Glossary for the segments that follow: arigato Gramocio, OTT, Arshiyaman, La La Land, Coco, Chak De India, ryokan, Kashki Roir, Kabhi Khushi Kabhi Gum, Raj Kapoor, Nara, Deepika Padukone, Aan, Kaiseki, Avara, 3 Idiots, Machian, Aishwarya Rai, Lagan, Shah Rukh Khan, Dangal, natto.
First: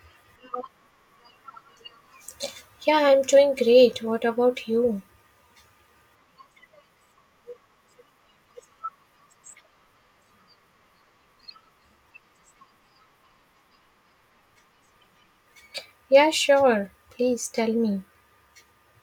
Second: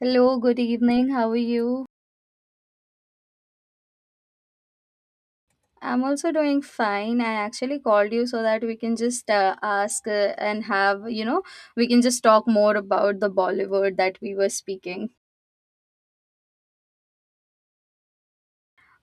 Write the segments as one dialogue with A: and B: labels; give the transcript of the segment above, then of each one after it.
A: Hello, good evening. How are you?
B: Yeah, I'm doing great. What about you?
A: I'm also doing fine. I actually called you so that we can just ask and have, we can just talk more about the Bollywood that we were speaking.
B: Yeah, sure. Please tell me.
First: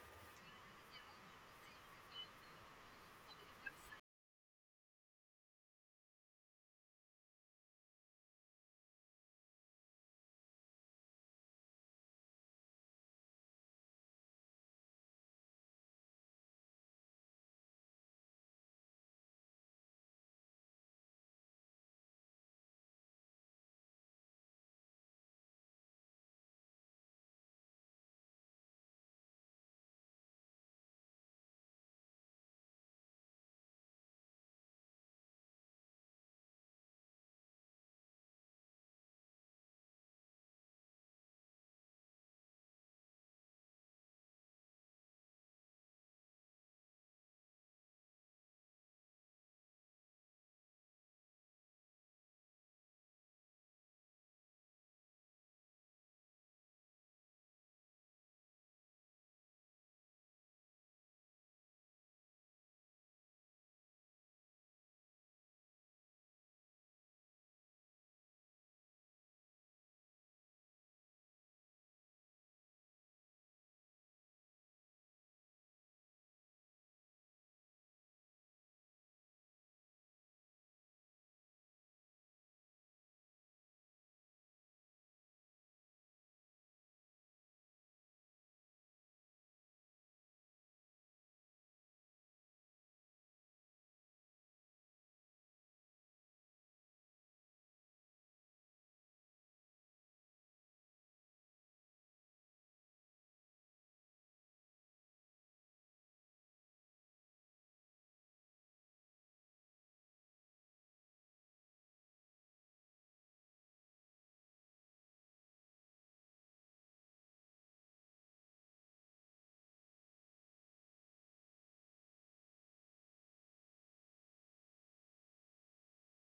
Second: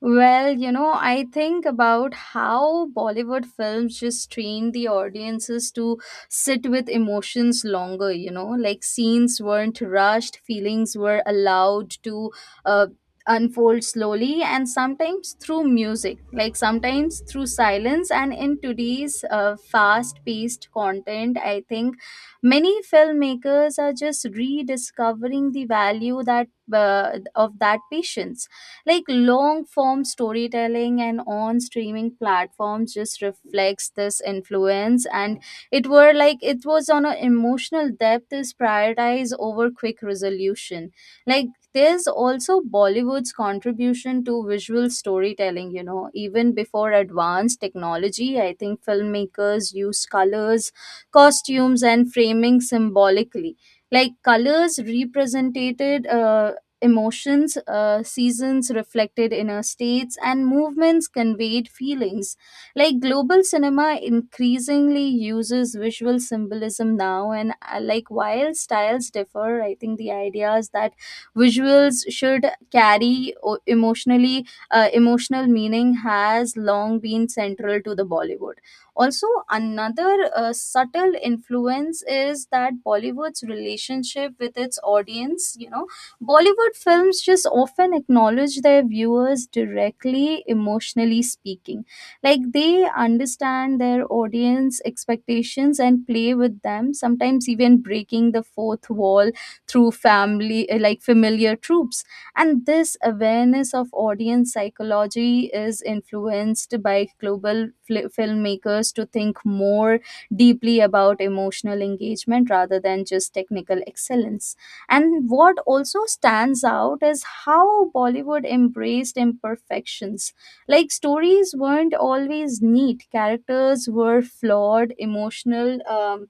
A: I think about how Bollywood films just train the audiences to sit with emotions longer, like scenes weren't rushed, feelings were allowed to uh, unfold slowly, and sometimes through music, like sometimes through silence. And in today's fast paced content, I think many filmmakers are just rediscovering the value that. Of that patience like long form storytelling and on streaming platforms just reflects this influence and it were like it was on an emotional depth is prioritized over quick resolution. Like there's also Bollywood's contribution to visual storytelling, you know, even before advanced technology I think filmmakers use colors, costumes and framing symbolically, like colors represented emotions, seasons reflected in our states, and movements conveyed feelings. Like global cinema increasingly uses visual symbolism now, and like while styles differ, I think the idea is that visuals should emotionally emotional meaning has long been central to the Bollywood. Also, another subtle influence is that Bollywood's relationship with its audience, you know, Bollywood films just often acknowledge their viewers directly, emotionally speaking. Like they understand their audience expectations and play with them, sometimes even breaking the fourth wall through like familiar tropes. And this awareness of audience psychology is influenced by global fli filmmakers to think more deeply about emotional engagement rather than just technical excellence. And what also stands out is how Bollywood embraced imperfections. Like stories weren't always neat, characters were flawed, emotional.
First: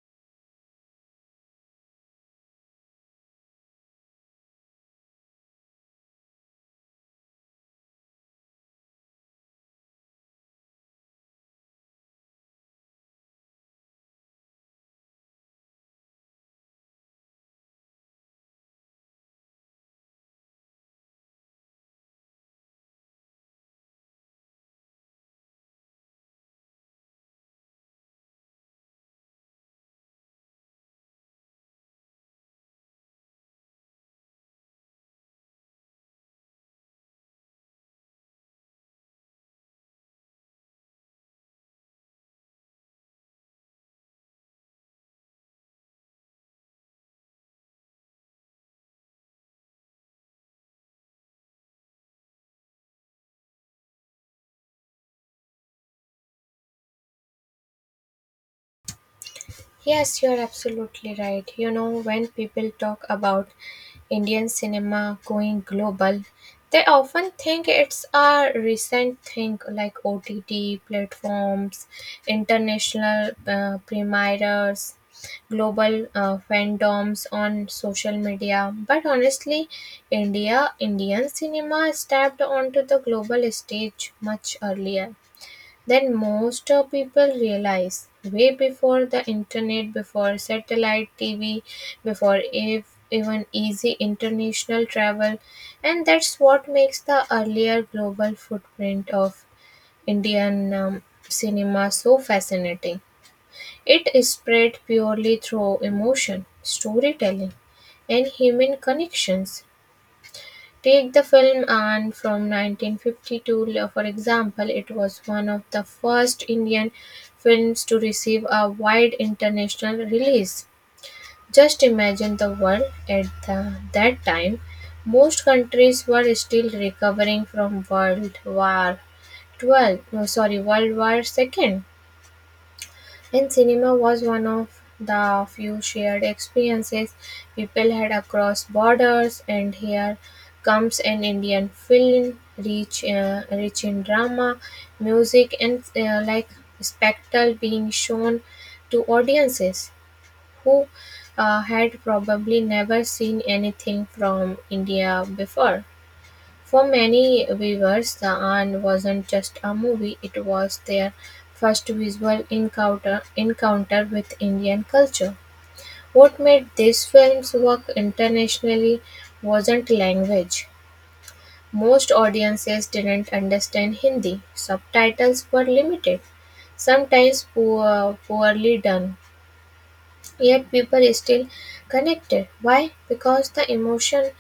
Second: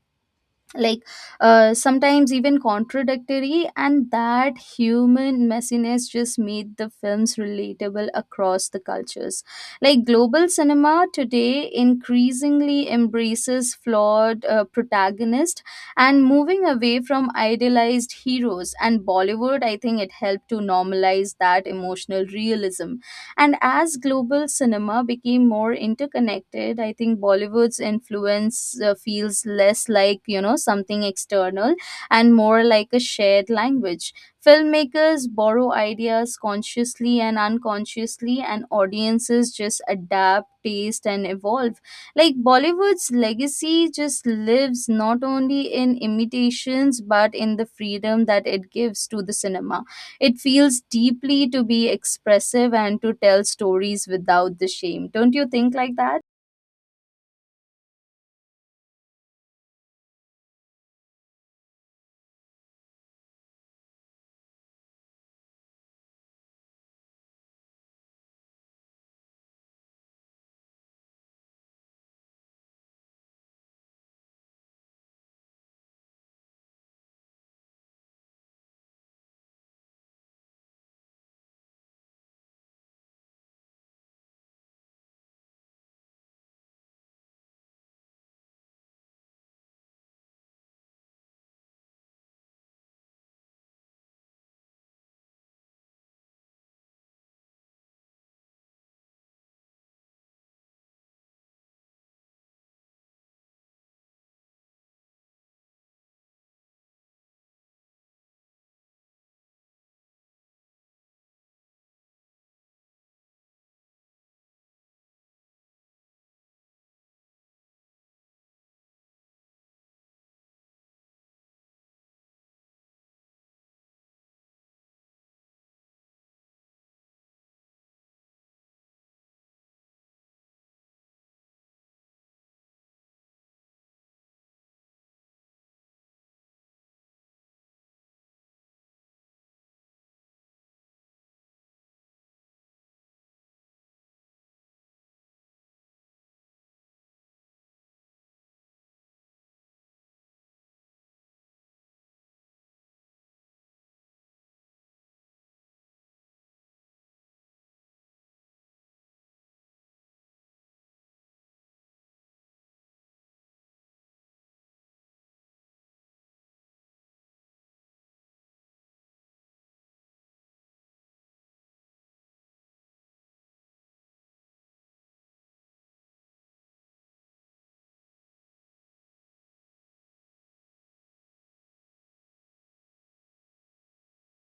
A: Like sometimes even contradictory, and that human messiness just made the films relatable across the cultures. Like global cinema today increasingly embraces flawed protagonists and moving away from idealized heroes, and Bollywood I think it helped to normalize that emotional realism. And as global cinema became more interconnected, I think Bollywood's influence feels less like, something external and more like a shared language. Filmmakers borrow ideas consciously and unconsciously, and audiences just adapt, taste, and evolve. Like Bollywood's legacy just lives not only in imitations but in the freedom that it gives to the cinema. It feels deeply to be expressive and to tell stories without the shame. Don't you think like that?
B: Yes, you're absolutely right. You know, when people talk about Indian cinema going global, they often think it's a recent thing like OTT platforms, international premieres, global fandoms on social media. But honestly, Indian cinema stepped onto the global stage much earlier. Then most of people realize way before the internet, before satellite TV, even easy international travel, and that's what makes the earlier global footprint of Indian cinema so fascinating. It is spread purely through emotion, storytelling, and human connections. Take the film Aan from 1952 for example, it was one of the first Indian films to receive a wide international release. Just imagine the world at that time. Most countries were still recovering from World War 12, no, sorry, World War II. And cinema was one of the few shared experiences people had across borders. And here comes an Indian film rich in drama, music, and like spectacle being shown to audiences who had probably never seen anything from India before. For many viewers, "The Aunt" wasn't just a movie, it was their first visual encounter with Indian culture. What made these films work internationally wasn't language. Most audiences didn't understand Hindi. Subtitles were limited, poorly done. Yet people is still connected. Why? Because the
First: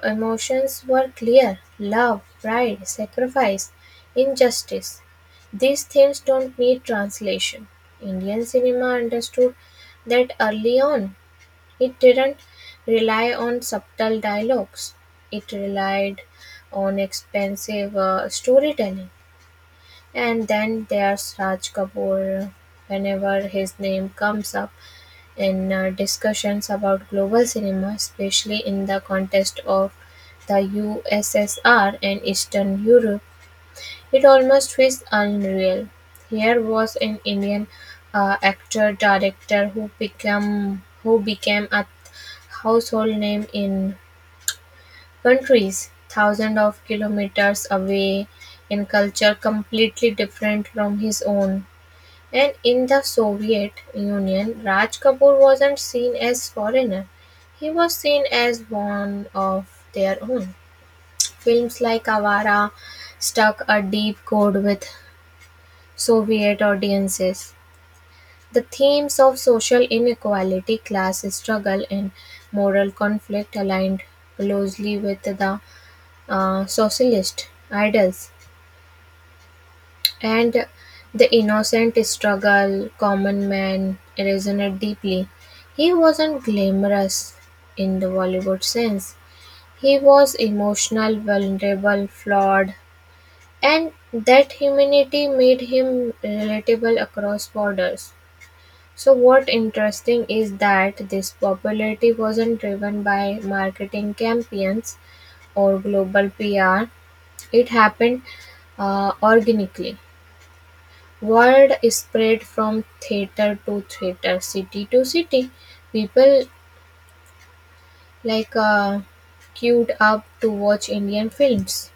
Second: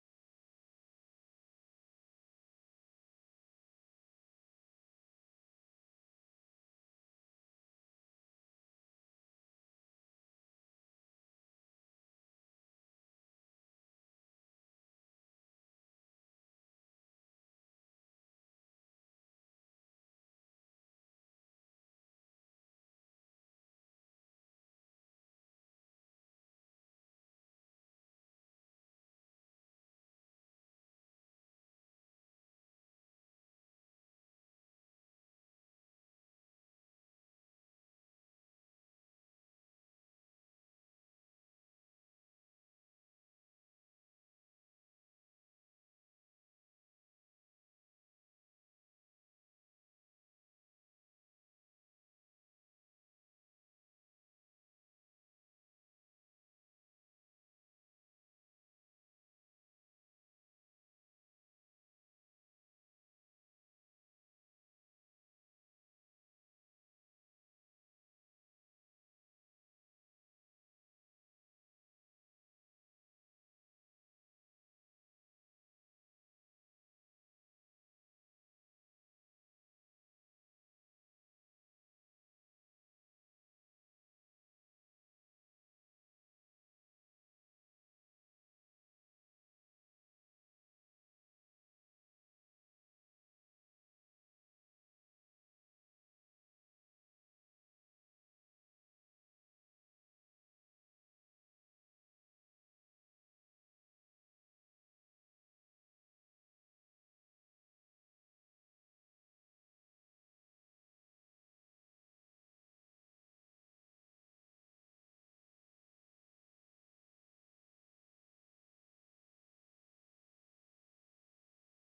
B: emotions were clear. Love, pride, sacrifice, injustice. These things don't need translation. Indian cinema understood that early on. It didn't rely on subtle dialogues. It relied on expensive storytelling. And then there's Raj Kapoor. Whenever his name comes up, in discussions about global cinema, especially in the context of the USSR and Eastern Europe. It almost feels unreal. Here was an Indian actor director who became a household name in countries thousands of kilometers away in culture completely different from his own. And in the Soviet Union, Raj Kapoor wasn't seen as foreigner, he was seen as one of their own. Films like Avara struck a deep chord with Soviet audiences. The themes of social inequality, class struggle, and moral conflict aligned closely with the socialist ideals. And the innocent struggle common man resonate deeply. He wasn't glamorous in the Bollywood sense. He was emotional, vulnerable, flawed, and that humanity made him relatable across borders. So, what interesting is that this popularity wasn't driven by marketing campaigns or global PR. It happened organically. Word spread from theatre to theatre, city to city; people like uh, queued up to watch Indian films.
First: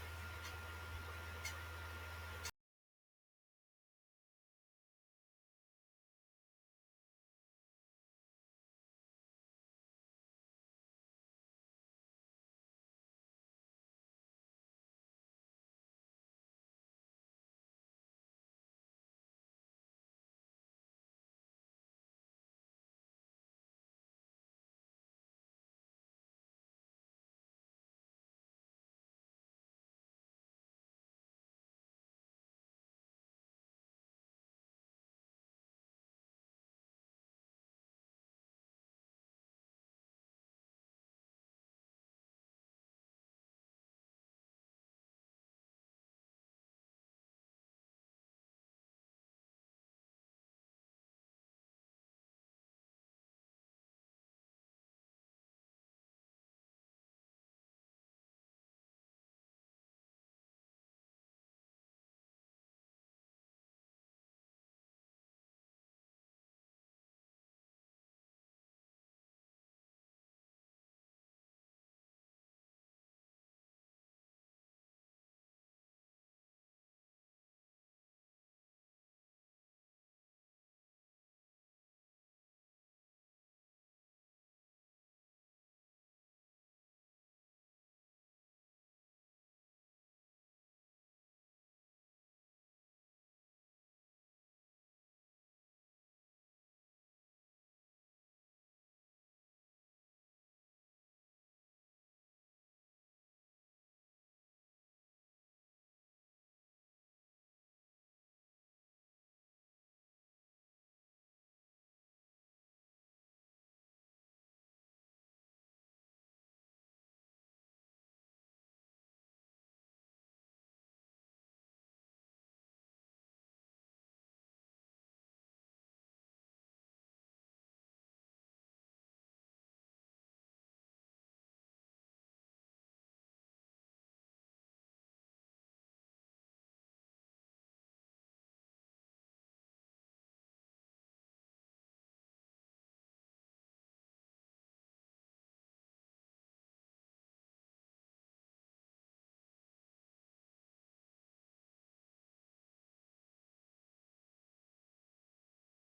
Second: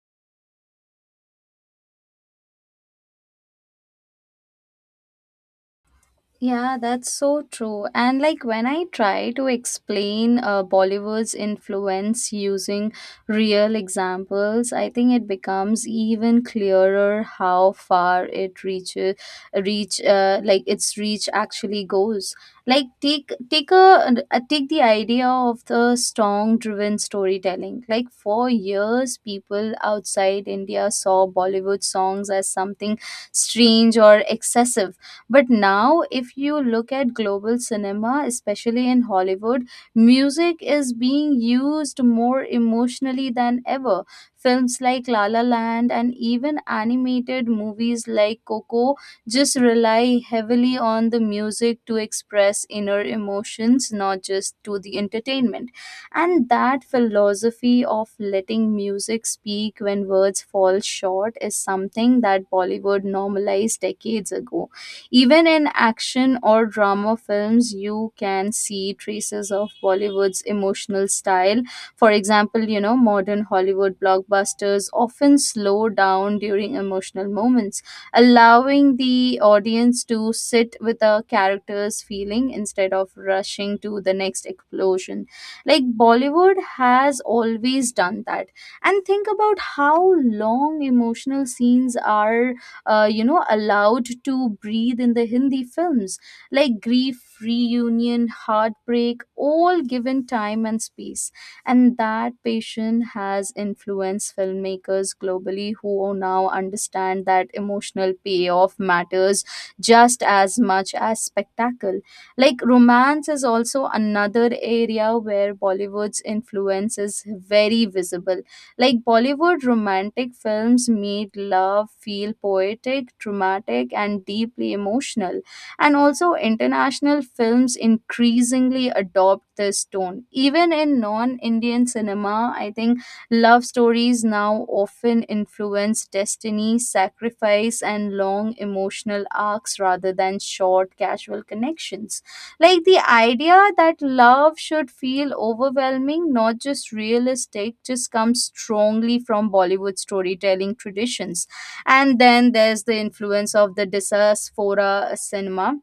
A: Yeah, that's so true. And like when I try to explain Bollywood's influence using real examples, I think it becomes even clearer how far it reaches, reach like its reach actually goes. Like take the idea of the strong driven storytelling. Like for years, people outside India saw Bollywood songs as something strange or excessive, but now, if you look at global cinema, especially in Hollywood, music is being used more emotionally than ever. Films like La La Land and even animated movies like Coco just rely heavily on the music to express inner emotions, not just to the entertainment. And that philosophy of letting music speak when words fall short is something that Bollywood normalized decades ago. Even in action or drama films, you can see traces of Bollywood's emotional style. For example, modern Hollywood blockbusters often slow down during emotional moments, allowing the audience to sit with a character's feeling instead of rushing to the next explosion. Like Bollywood has always done that. And think about how long emotional scenes are you know allowed to breathe in the Hindi films, like grief, reunion, heartbreak, all given time and space. And that patient has influenced filmmakers globally who now understand that emotional payoff matters just as much as spectacle. Like romance is also another area where Bollywood's influence is very visible. Like Bollywood romantic films made love feel poetic, dramatic, and deeply emotional. And also, international films increasingly adopt this tone. Even in non Indian cinema, I think love stories now often influence destiny, sacrifice, and long emotional arcs rather than short, casual connections, like the idea that love should feel overwhelming, not just realistic, just comes strongly from Bollywood storytelling traditions. And then there's the influence of the diaspora cinema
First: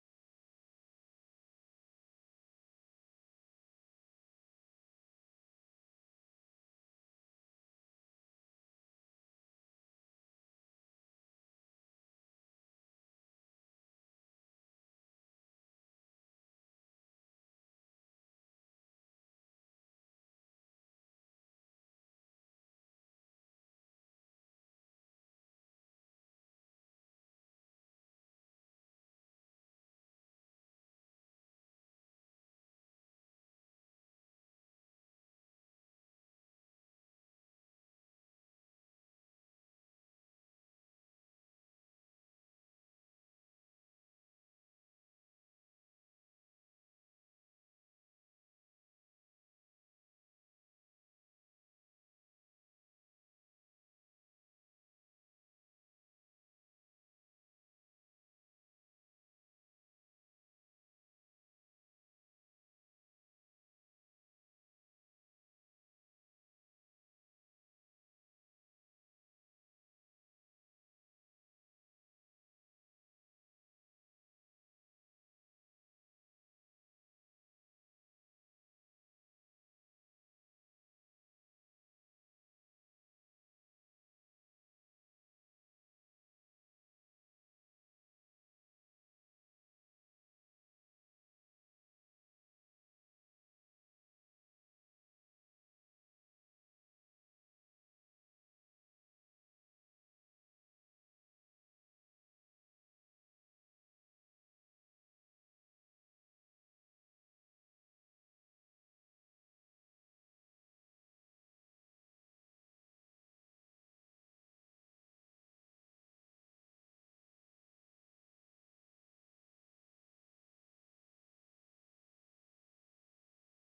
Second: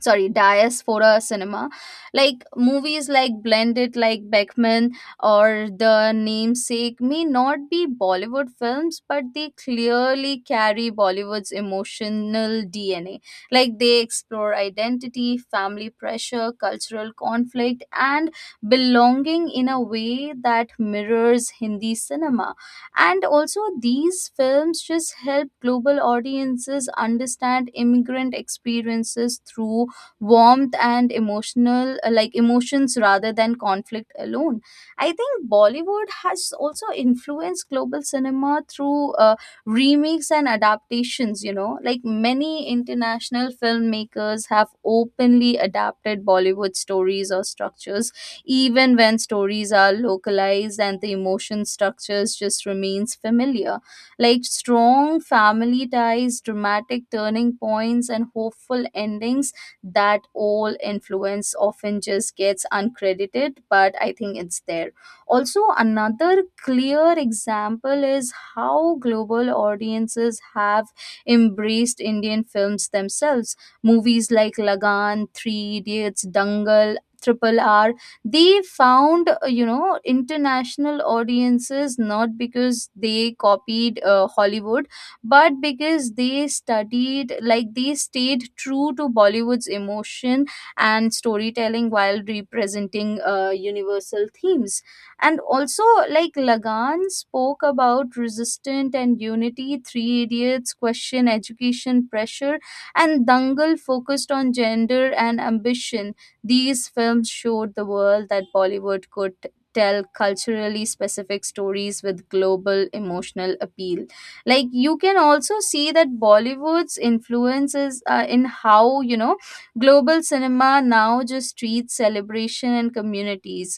A: sorry diaspora cinema. Like movies like blended like Beckman or The Namesake may not be Bollywood films, but they clearly carry Bollywood's emotional DNA. Like they explore identity, family pressure, cultural conflict and belonging in a way that mirrors Hindi cinema. And also these films just help global audiences understand immigrant experiences through warmth and emotional like emotions rather than conflict alone. I think Bollywood has also influenced global cinema through remakes and adaptations, you know, like many international filmmakers have openly adapted Bollywood stories or structures. Even when stories are localized, and the emotion structures just remains familiar, like strong family ties, dramatic turning points and hopeful endings. That all influence often just gets uncredited, but I think it's there. Also another clear example is how global audiences have embraced Indian films themselves. Movies like lagan 3 Idiots, Dangal, Triple R, they found international audiences not because they copied Hollywood, but because they studied, like they stayed true to Bollywood's emotion and storytelling while representing universal themes. And also like lagan spoke about resistance and unity, Three Idiots question education pressure, and Dangal focused on gender and ambition. These films showed the world that Bollywood could tell culturally specific stories with global emotional appeal. Like you can also see that Bollywood's influences in how you know global cinema now just treats celebration and communities,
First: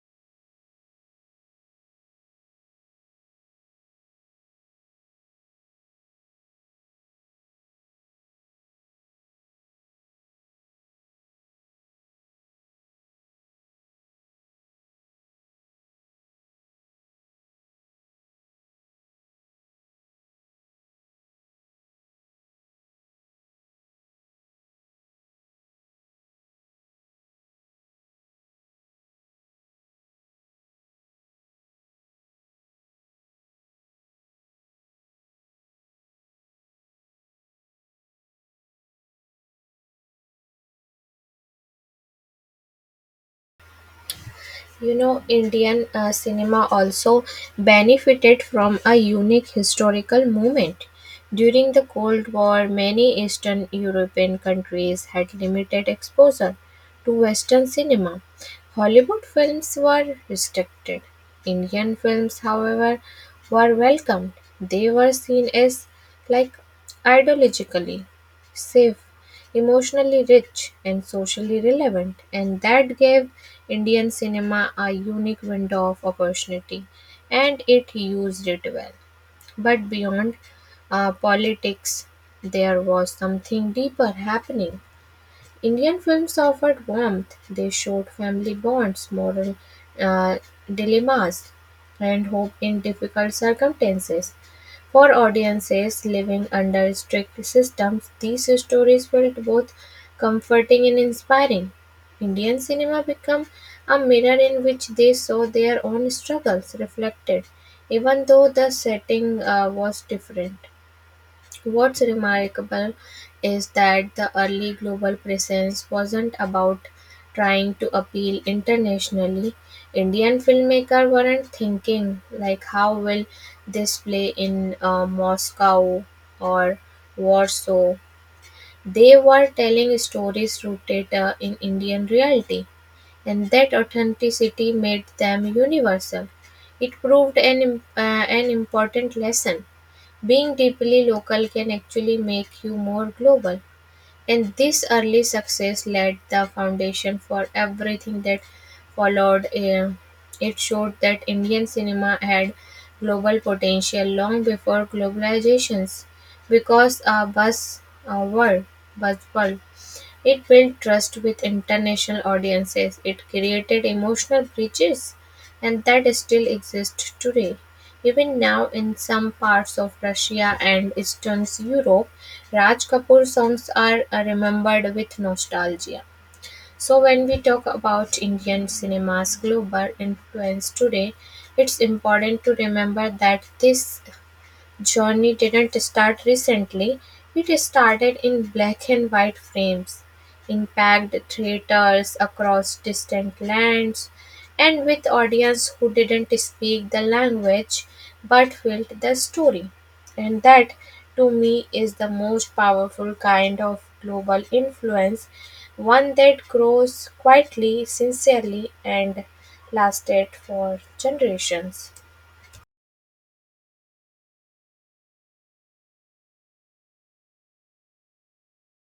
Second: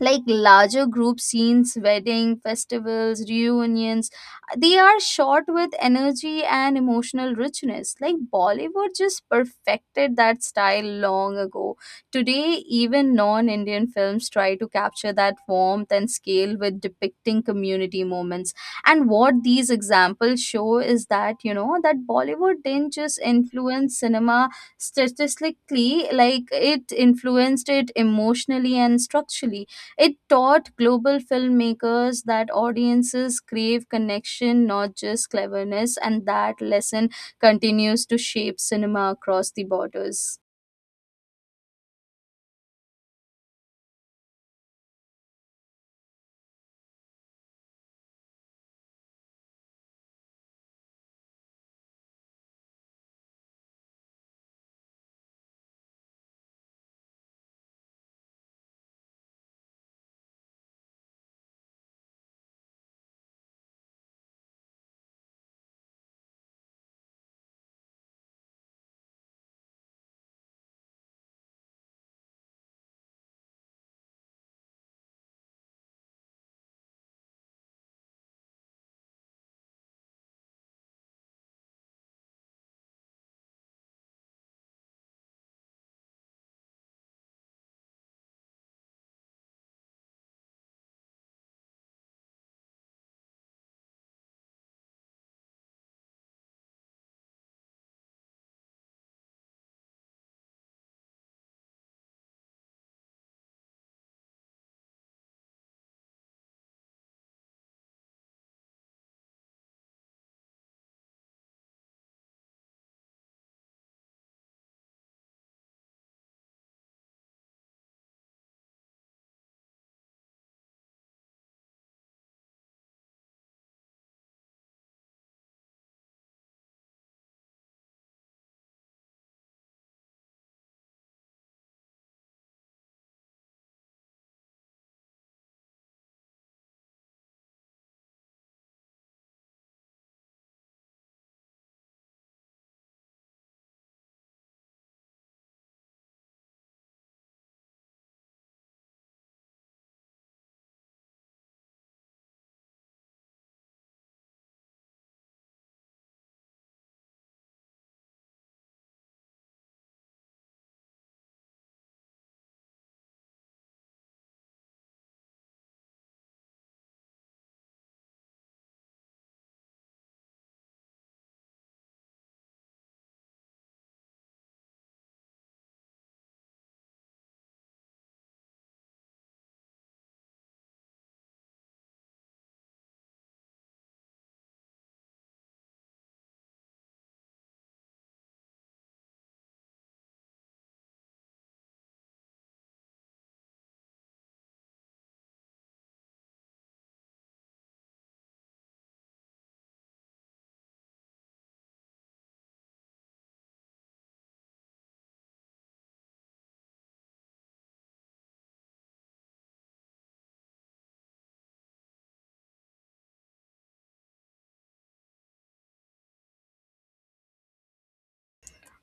A: like larger group scenes, wedding, festivals, reunions, they are shot with energy and emotional richness. Like Bollywood just perfected that style long ago. Today, even non Indian films try to capture that warmth and scale with depicting community moments. And what these examples show is that, you know, that Bollywood didn't just influence cinema statistically, like it influenced it emotionally and structurally. It taught global filmmakers that audiences crave connection, not just cleverness, and that lesson continues to shape cinema across the borders.
B: You know, Indian cinema also benefited from a unique historical moment. During the Cold War, many Eastern European countries had limited exposure to Western cinema. Hollywood films were restricted. Indian films, however, were welcomed. They were seen as like ideologically safe, emotionally rich, and socially relevant, and that gave Indian cinema a unique window of opportunity, and it used it well. But beyond politics, there was something deeper happening. Indian films offered warmth; they showed family bonds, moral uh, dilemmas, and hope in difficult circumstances. For audiences living under strict systems, these stories felt both comforting and inspiring. Indian cinema became a mirror in which they saw their own struggles reflected, even though the setting was different. What's remarkable is that the early global presence wasn't about trying to appeal internationally. Indian filmmakers weren't thinking, like, how will this play in Moscow or Warsaw? They were telling stories rooted in Indian reality, and that authenticity made them universal. It proved an important lesson. Being deeply local can actually make you more global. And this early success laid the foundation for everything that followed. It showed that Indian cinema had global potential long before globalizations, because a world, bus world. It built trust with international audiences, it created emotional bridges, and that still exists today. Even now, in some parts of Russia and Eastern Europe, Raj Kapoor songs are remembered with nostalgia. So, when we talk about Indian cinema's global influence today, it's important to remember that this journey didn't start recently, it started in black-and-white frames, in packed theaters across distant lands, and with audiences who didn't speak the language but felt the story. And that, to me, is the most powerful kind of global influence, one that grows quietly, sincerely, and lasted for generations.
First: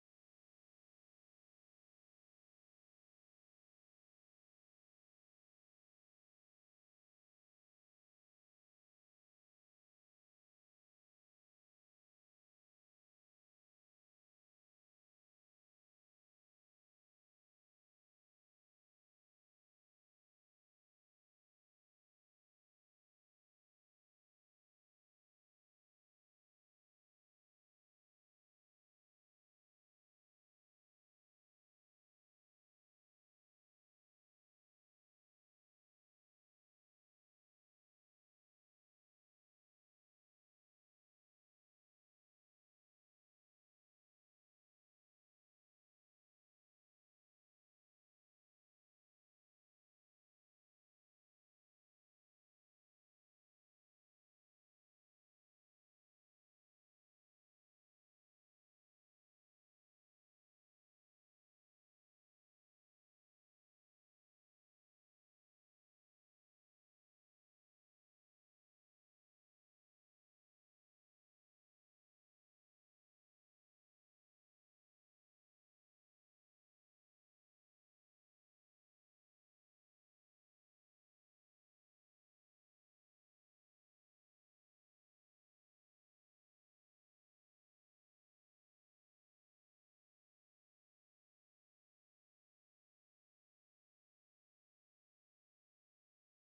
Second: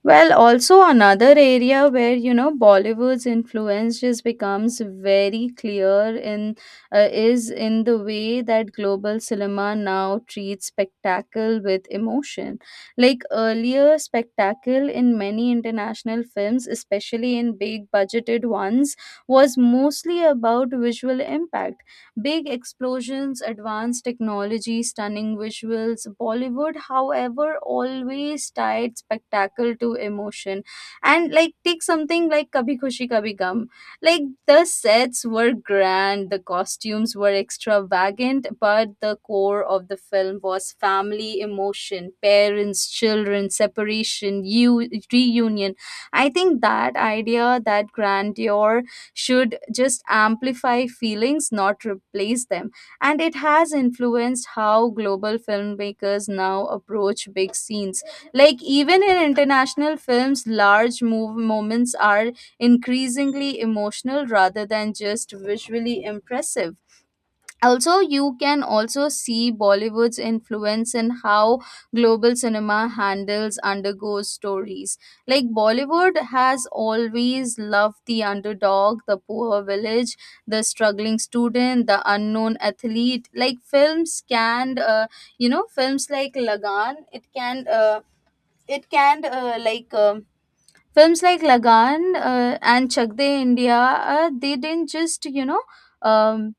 A: Well, also another area where you know Bollywood's influence just becomes very clear in is in the way that global cinema now treats spectacle with emotion. Like earlier, spectacle in many international films, especially in big budgeted ones, was mostly about visual impact. Big explosions, advanced technology, stunning visuals. Bollywood, however, always tied spectacle to emotion. And like take something like Kabhi Khushi Kabhi Gum. Like the sets were grand, the costumes were extravagant, but the core of the film was family emotion, parents, children, separation, you reunion. I think that idea, that grandeur should just amplify feelings, not replace them. And it has influenced how global filmmakers now approach big scenes. Like, even in international films, large moments are increasingly emotional rather than just visually impressive. Also you can also see Bollywood's influence in how global cinema handles undergoes stories. Like Bollywood has always loved the underdog, the poor village, the struggling student, the unknown athlete. Like films can you know films like lagan it can like films like lagan and Chak De India uh, they didn't just you know um,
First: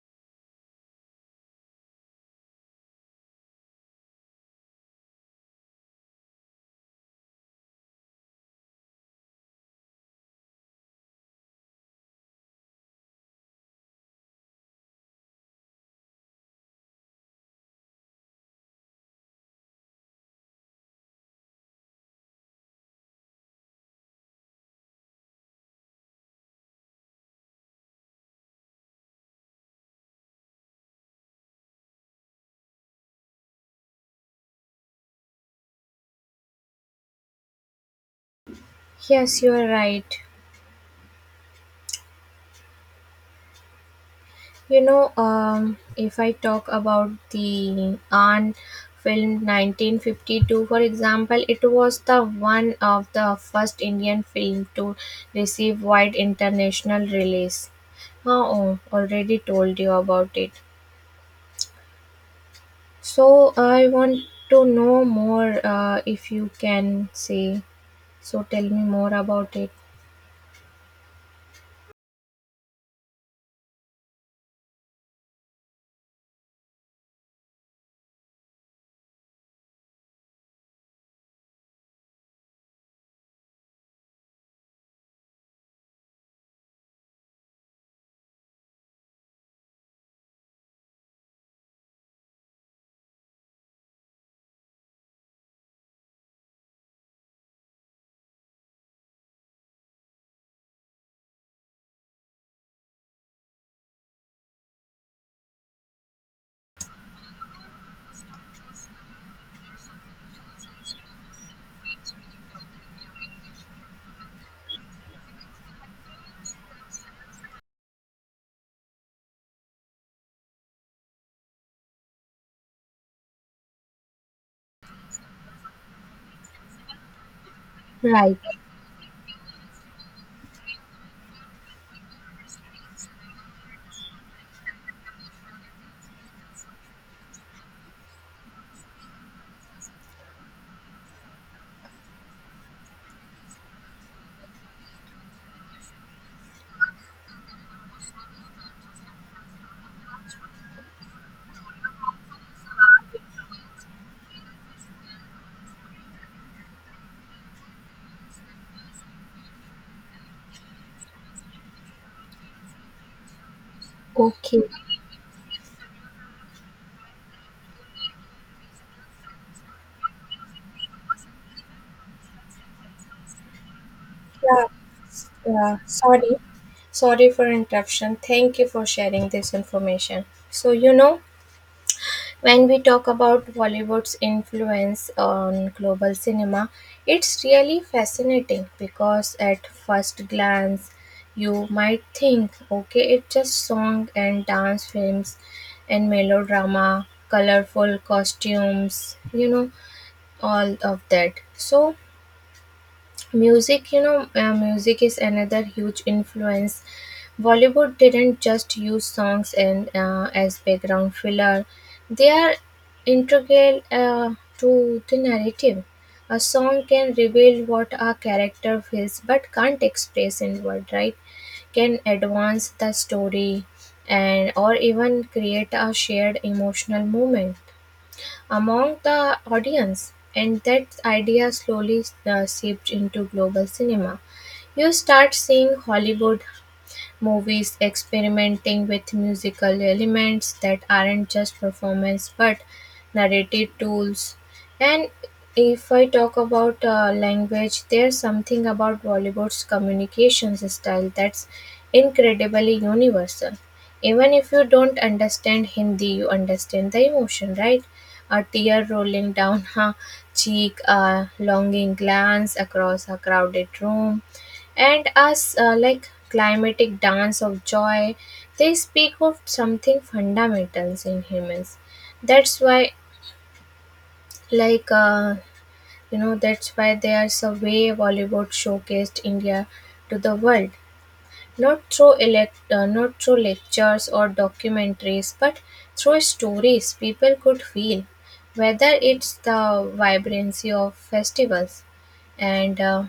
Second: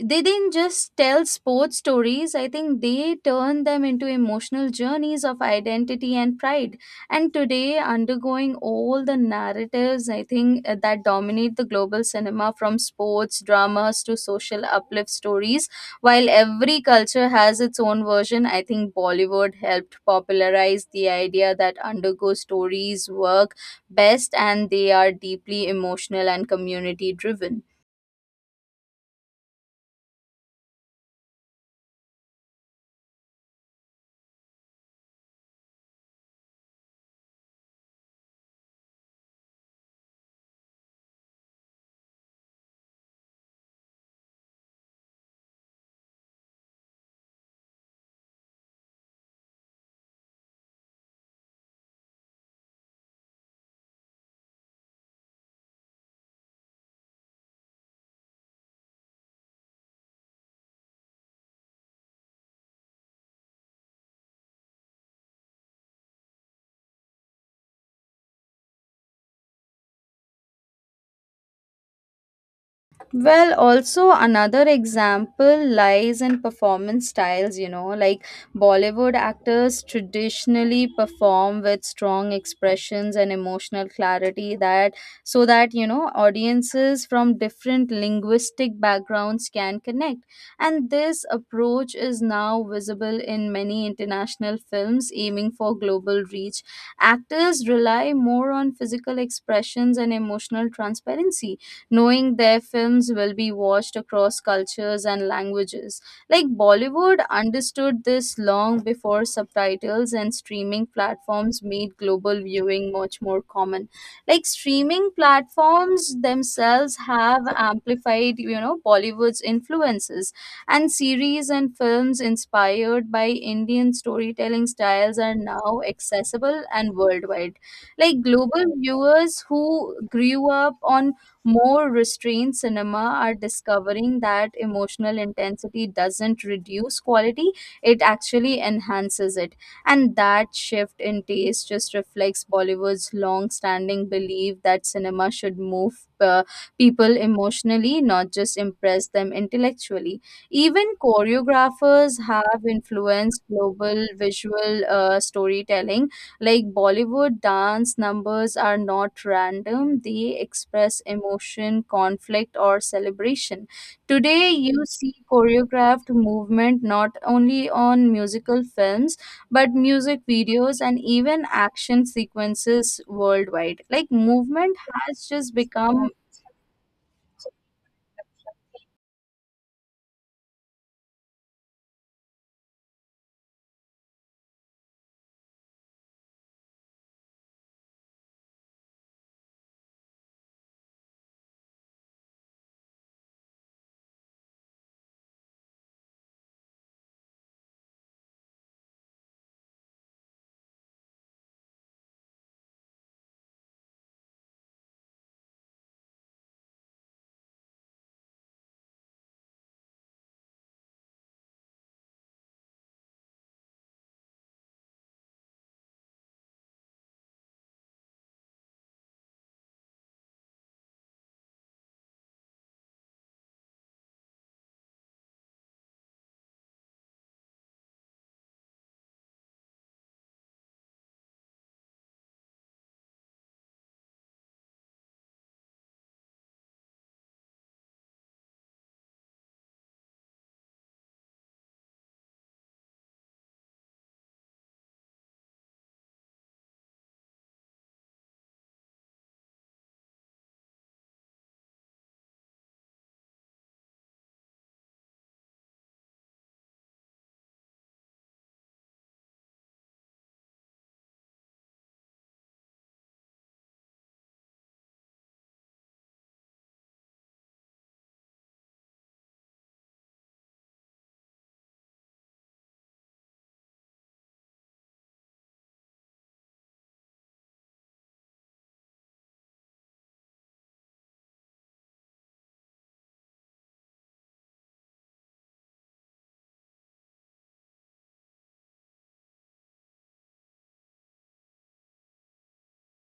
A: they didn't just tell sports stories, I think they turned them into emotional journeys of identity and pride. And today undergoing all the narratives I think that dominate the global cinema from sports dramas to social uplift stories, while every culture has its own version, I think Bollywood helped popularize the idea that undergo stories work best and they are deeply emotional and community driven.
B: Yes, you are right. You know, if I talk about the Anne film 1952, for example, it was the one of the first Indian film to receive wide international release. Oh, already told you about it. So I want to know more if you can say. So tell me more about it.
A: Well, also another example lies in performance styles, you know, like Bollywood actors traditionally perform with strong expressions and emotional clarity that so that, you know, audiences from different linguistic backgrounds can connect. And this approach is now visible in many international films aiming for global reach. Actors rely more on physical expressions and emotional transparency, knowing their films will be watched across cultures and languages. Like Bollywood understood this long before subtitles and streaming platforms made global viewing much more common. Like streaming platforms themselves have amplified, you know, Bollywood's influences, and series and films inspired by Indian storytelling styles are now accessible and worldwide. Like
B: Right.
A: global viewers who grew up on more restrained cinema are discovering that emotional intensity doesn't reduce quality, it actually enhances it. And that shift in taste just reflects Bollywood's long standing belief that cinema should move people emotionally, not just impress them intellectually. Even choreographers have influenced global visual storytelling, like Bollywood dance numbers are not random, they express emotion, conflict, or celebration. Today,
B: Okay.
A: you see choreographed movement not only on musical films but music videos and even action sequences worldwide. Like,
B: Yeah.
A: movement has just
B: Yeah.
A: become.
B: Sorry. Sorry for interruption. Thank you for sharing this information. So, you know, When we talk about Bollywood's influence on global cinema, it's really fascinating because at first glance, you might think, okay, it's just song and dance films and melodrama, colorful costumes, you know, all of that. So, Music, music is another huge influence. Bollywood didn't just use songs and as background filler; they are integral to the narrative. A song can reveal what a character feels but can't express in word, right? Can advance the story and or even create a shared emotional moment among the audience, and that idea slowly seeped into global cinema. You start seeing Hollywood movies experimenting with musical elements that aren't just performance but narrative tools. And if I talk about language, there's something about Bollywood's communications style that's incredibly universal. Even if you don't understand Hindi, you understand the emotion, right? A tear rolling down her cheek, a longing glance across a crowded room, and as like climatic dance of joy they speak of something fundamentals in humans. That's why like uh, that's why there's a way Bollywood showcased India to the world, not through lectures or documentaries but through stories people could feel, whether it's the vibrancy of festivals and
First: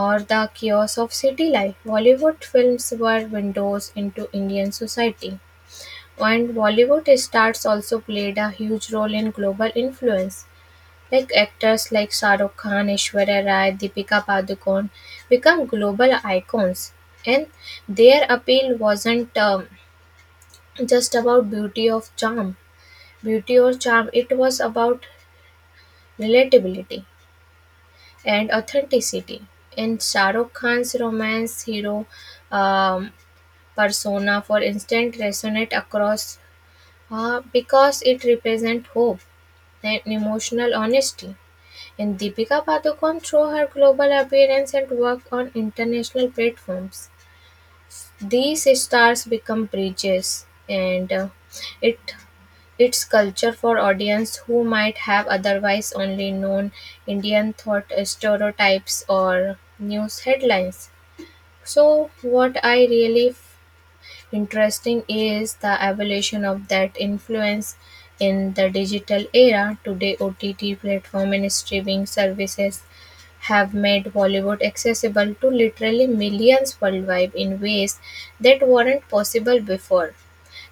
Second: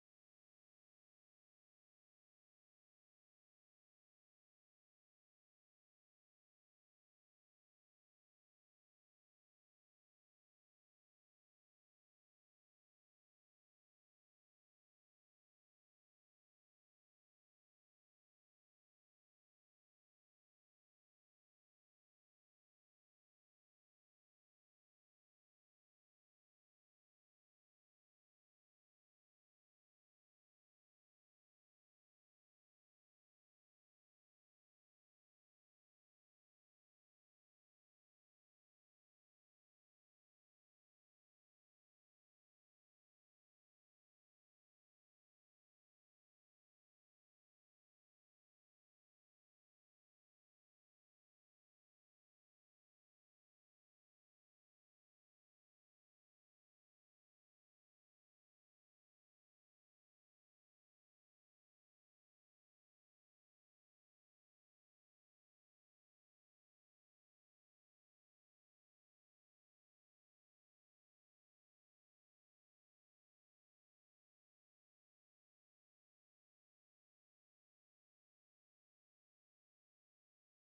B: or the chaos of city life. Bollywood films were windows into Indian society, and Bollywood stars also played a huge role in global influence. Like actors like Shah Rukh Khan, Aishwarya Rai, Deepika Padukone become global icons, and their appeal wasn't just about beauty of charm, beauty or charm. It was about relatability and authenticity. In Shah Rukh Khan's romance hero, um, persona, for instance, resonate across because it represents hope and emotional honesty. And Deepika Padukone, through her global appearance and work on international platforms, these stars become bridges, and it its culture for audience who might have otherwise only known Indian thought stereotypes or news headlines. So, what I really interesting is the evolution of that influence in the digital era. Today, OTT platform and streaming services have made Bollywood accessible to literally millions worldwide in ways that weren't possible before.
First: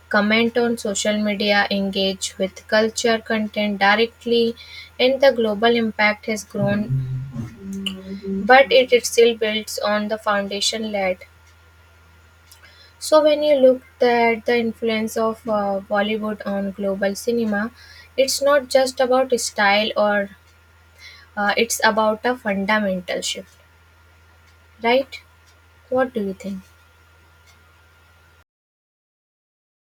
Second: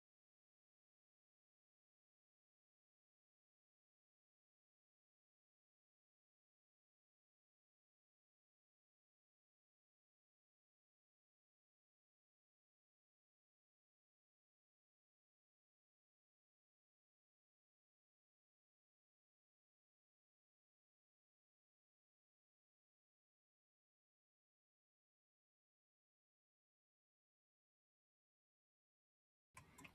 B: Comment on social media, engage with culture content directly, and the global impact has grown, but it still builds on the foundation laid. So when you look at the influence of Bollywood on global cinema, it's not just about style or it's about a fundamental shift, right? What do you think?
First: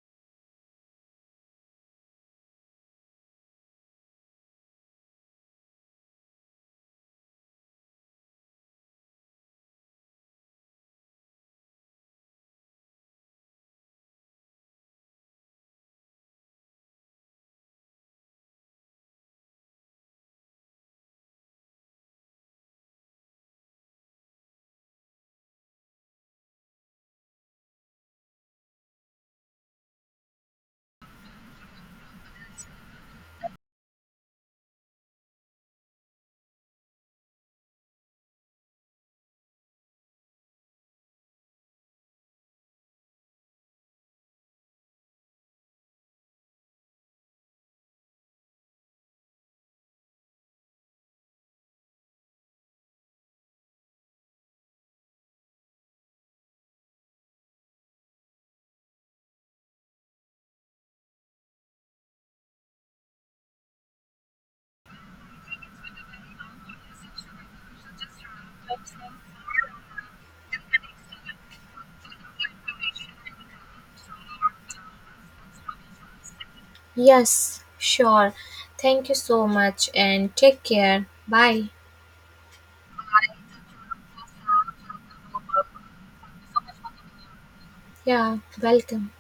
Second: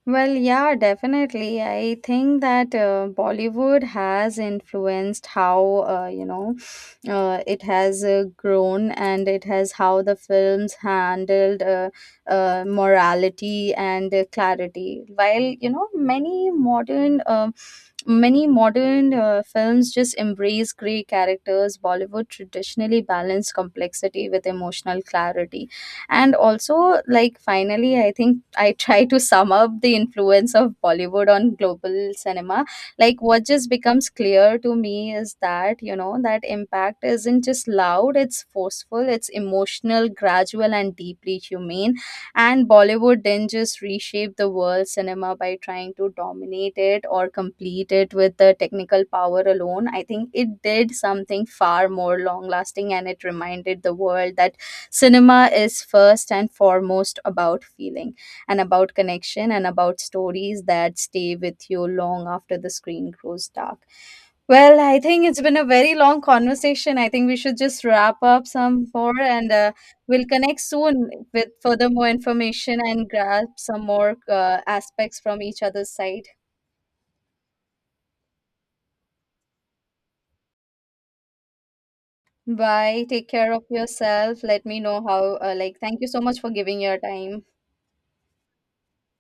A: Well, yeah, definitely. I think that Bollywood has influenced it has grown and it has how the films handled morality and clarity. While, you know, many modern films just embrace gray characters. Bollywood traditionally balanced complexity with emotional clarity. And also like finally, I think I try to sum up the influence of Bollywood on global cinema. Like what just becomes clear to me is that, you know, that impact isn't just loud, it's forceful, it's emotional, gradual and deeply humane. And Bollywood didn't just reshape the world cinema by trying to dominate it or complete it with the technical power alone. I think it did something far more long lasting, and it reminded the world that cinema is first and foremost about feeling and about connection and about stories that stay with you long after the screen grows dark. Well, I think it's been a very long conversation. I think we should just wrap up some more, and we'll connect soon with further more information and grab some more aspects from each other's side.
B: Yes, sure. Thank you so much and take care. Bye.
A: Bye, take care of yourself. Let me know how thank you so much for giving your time.
B: Yeah, welcome.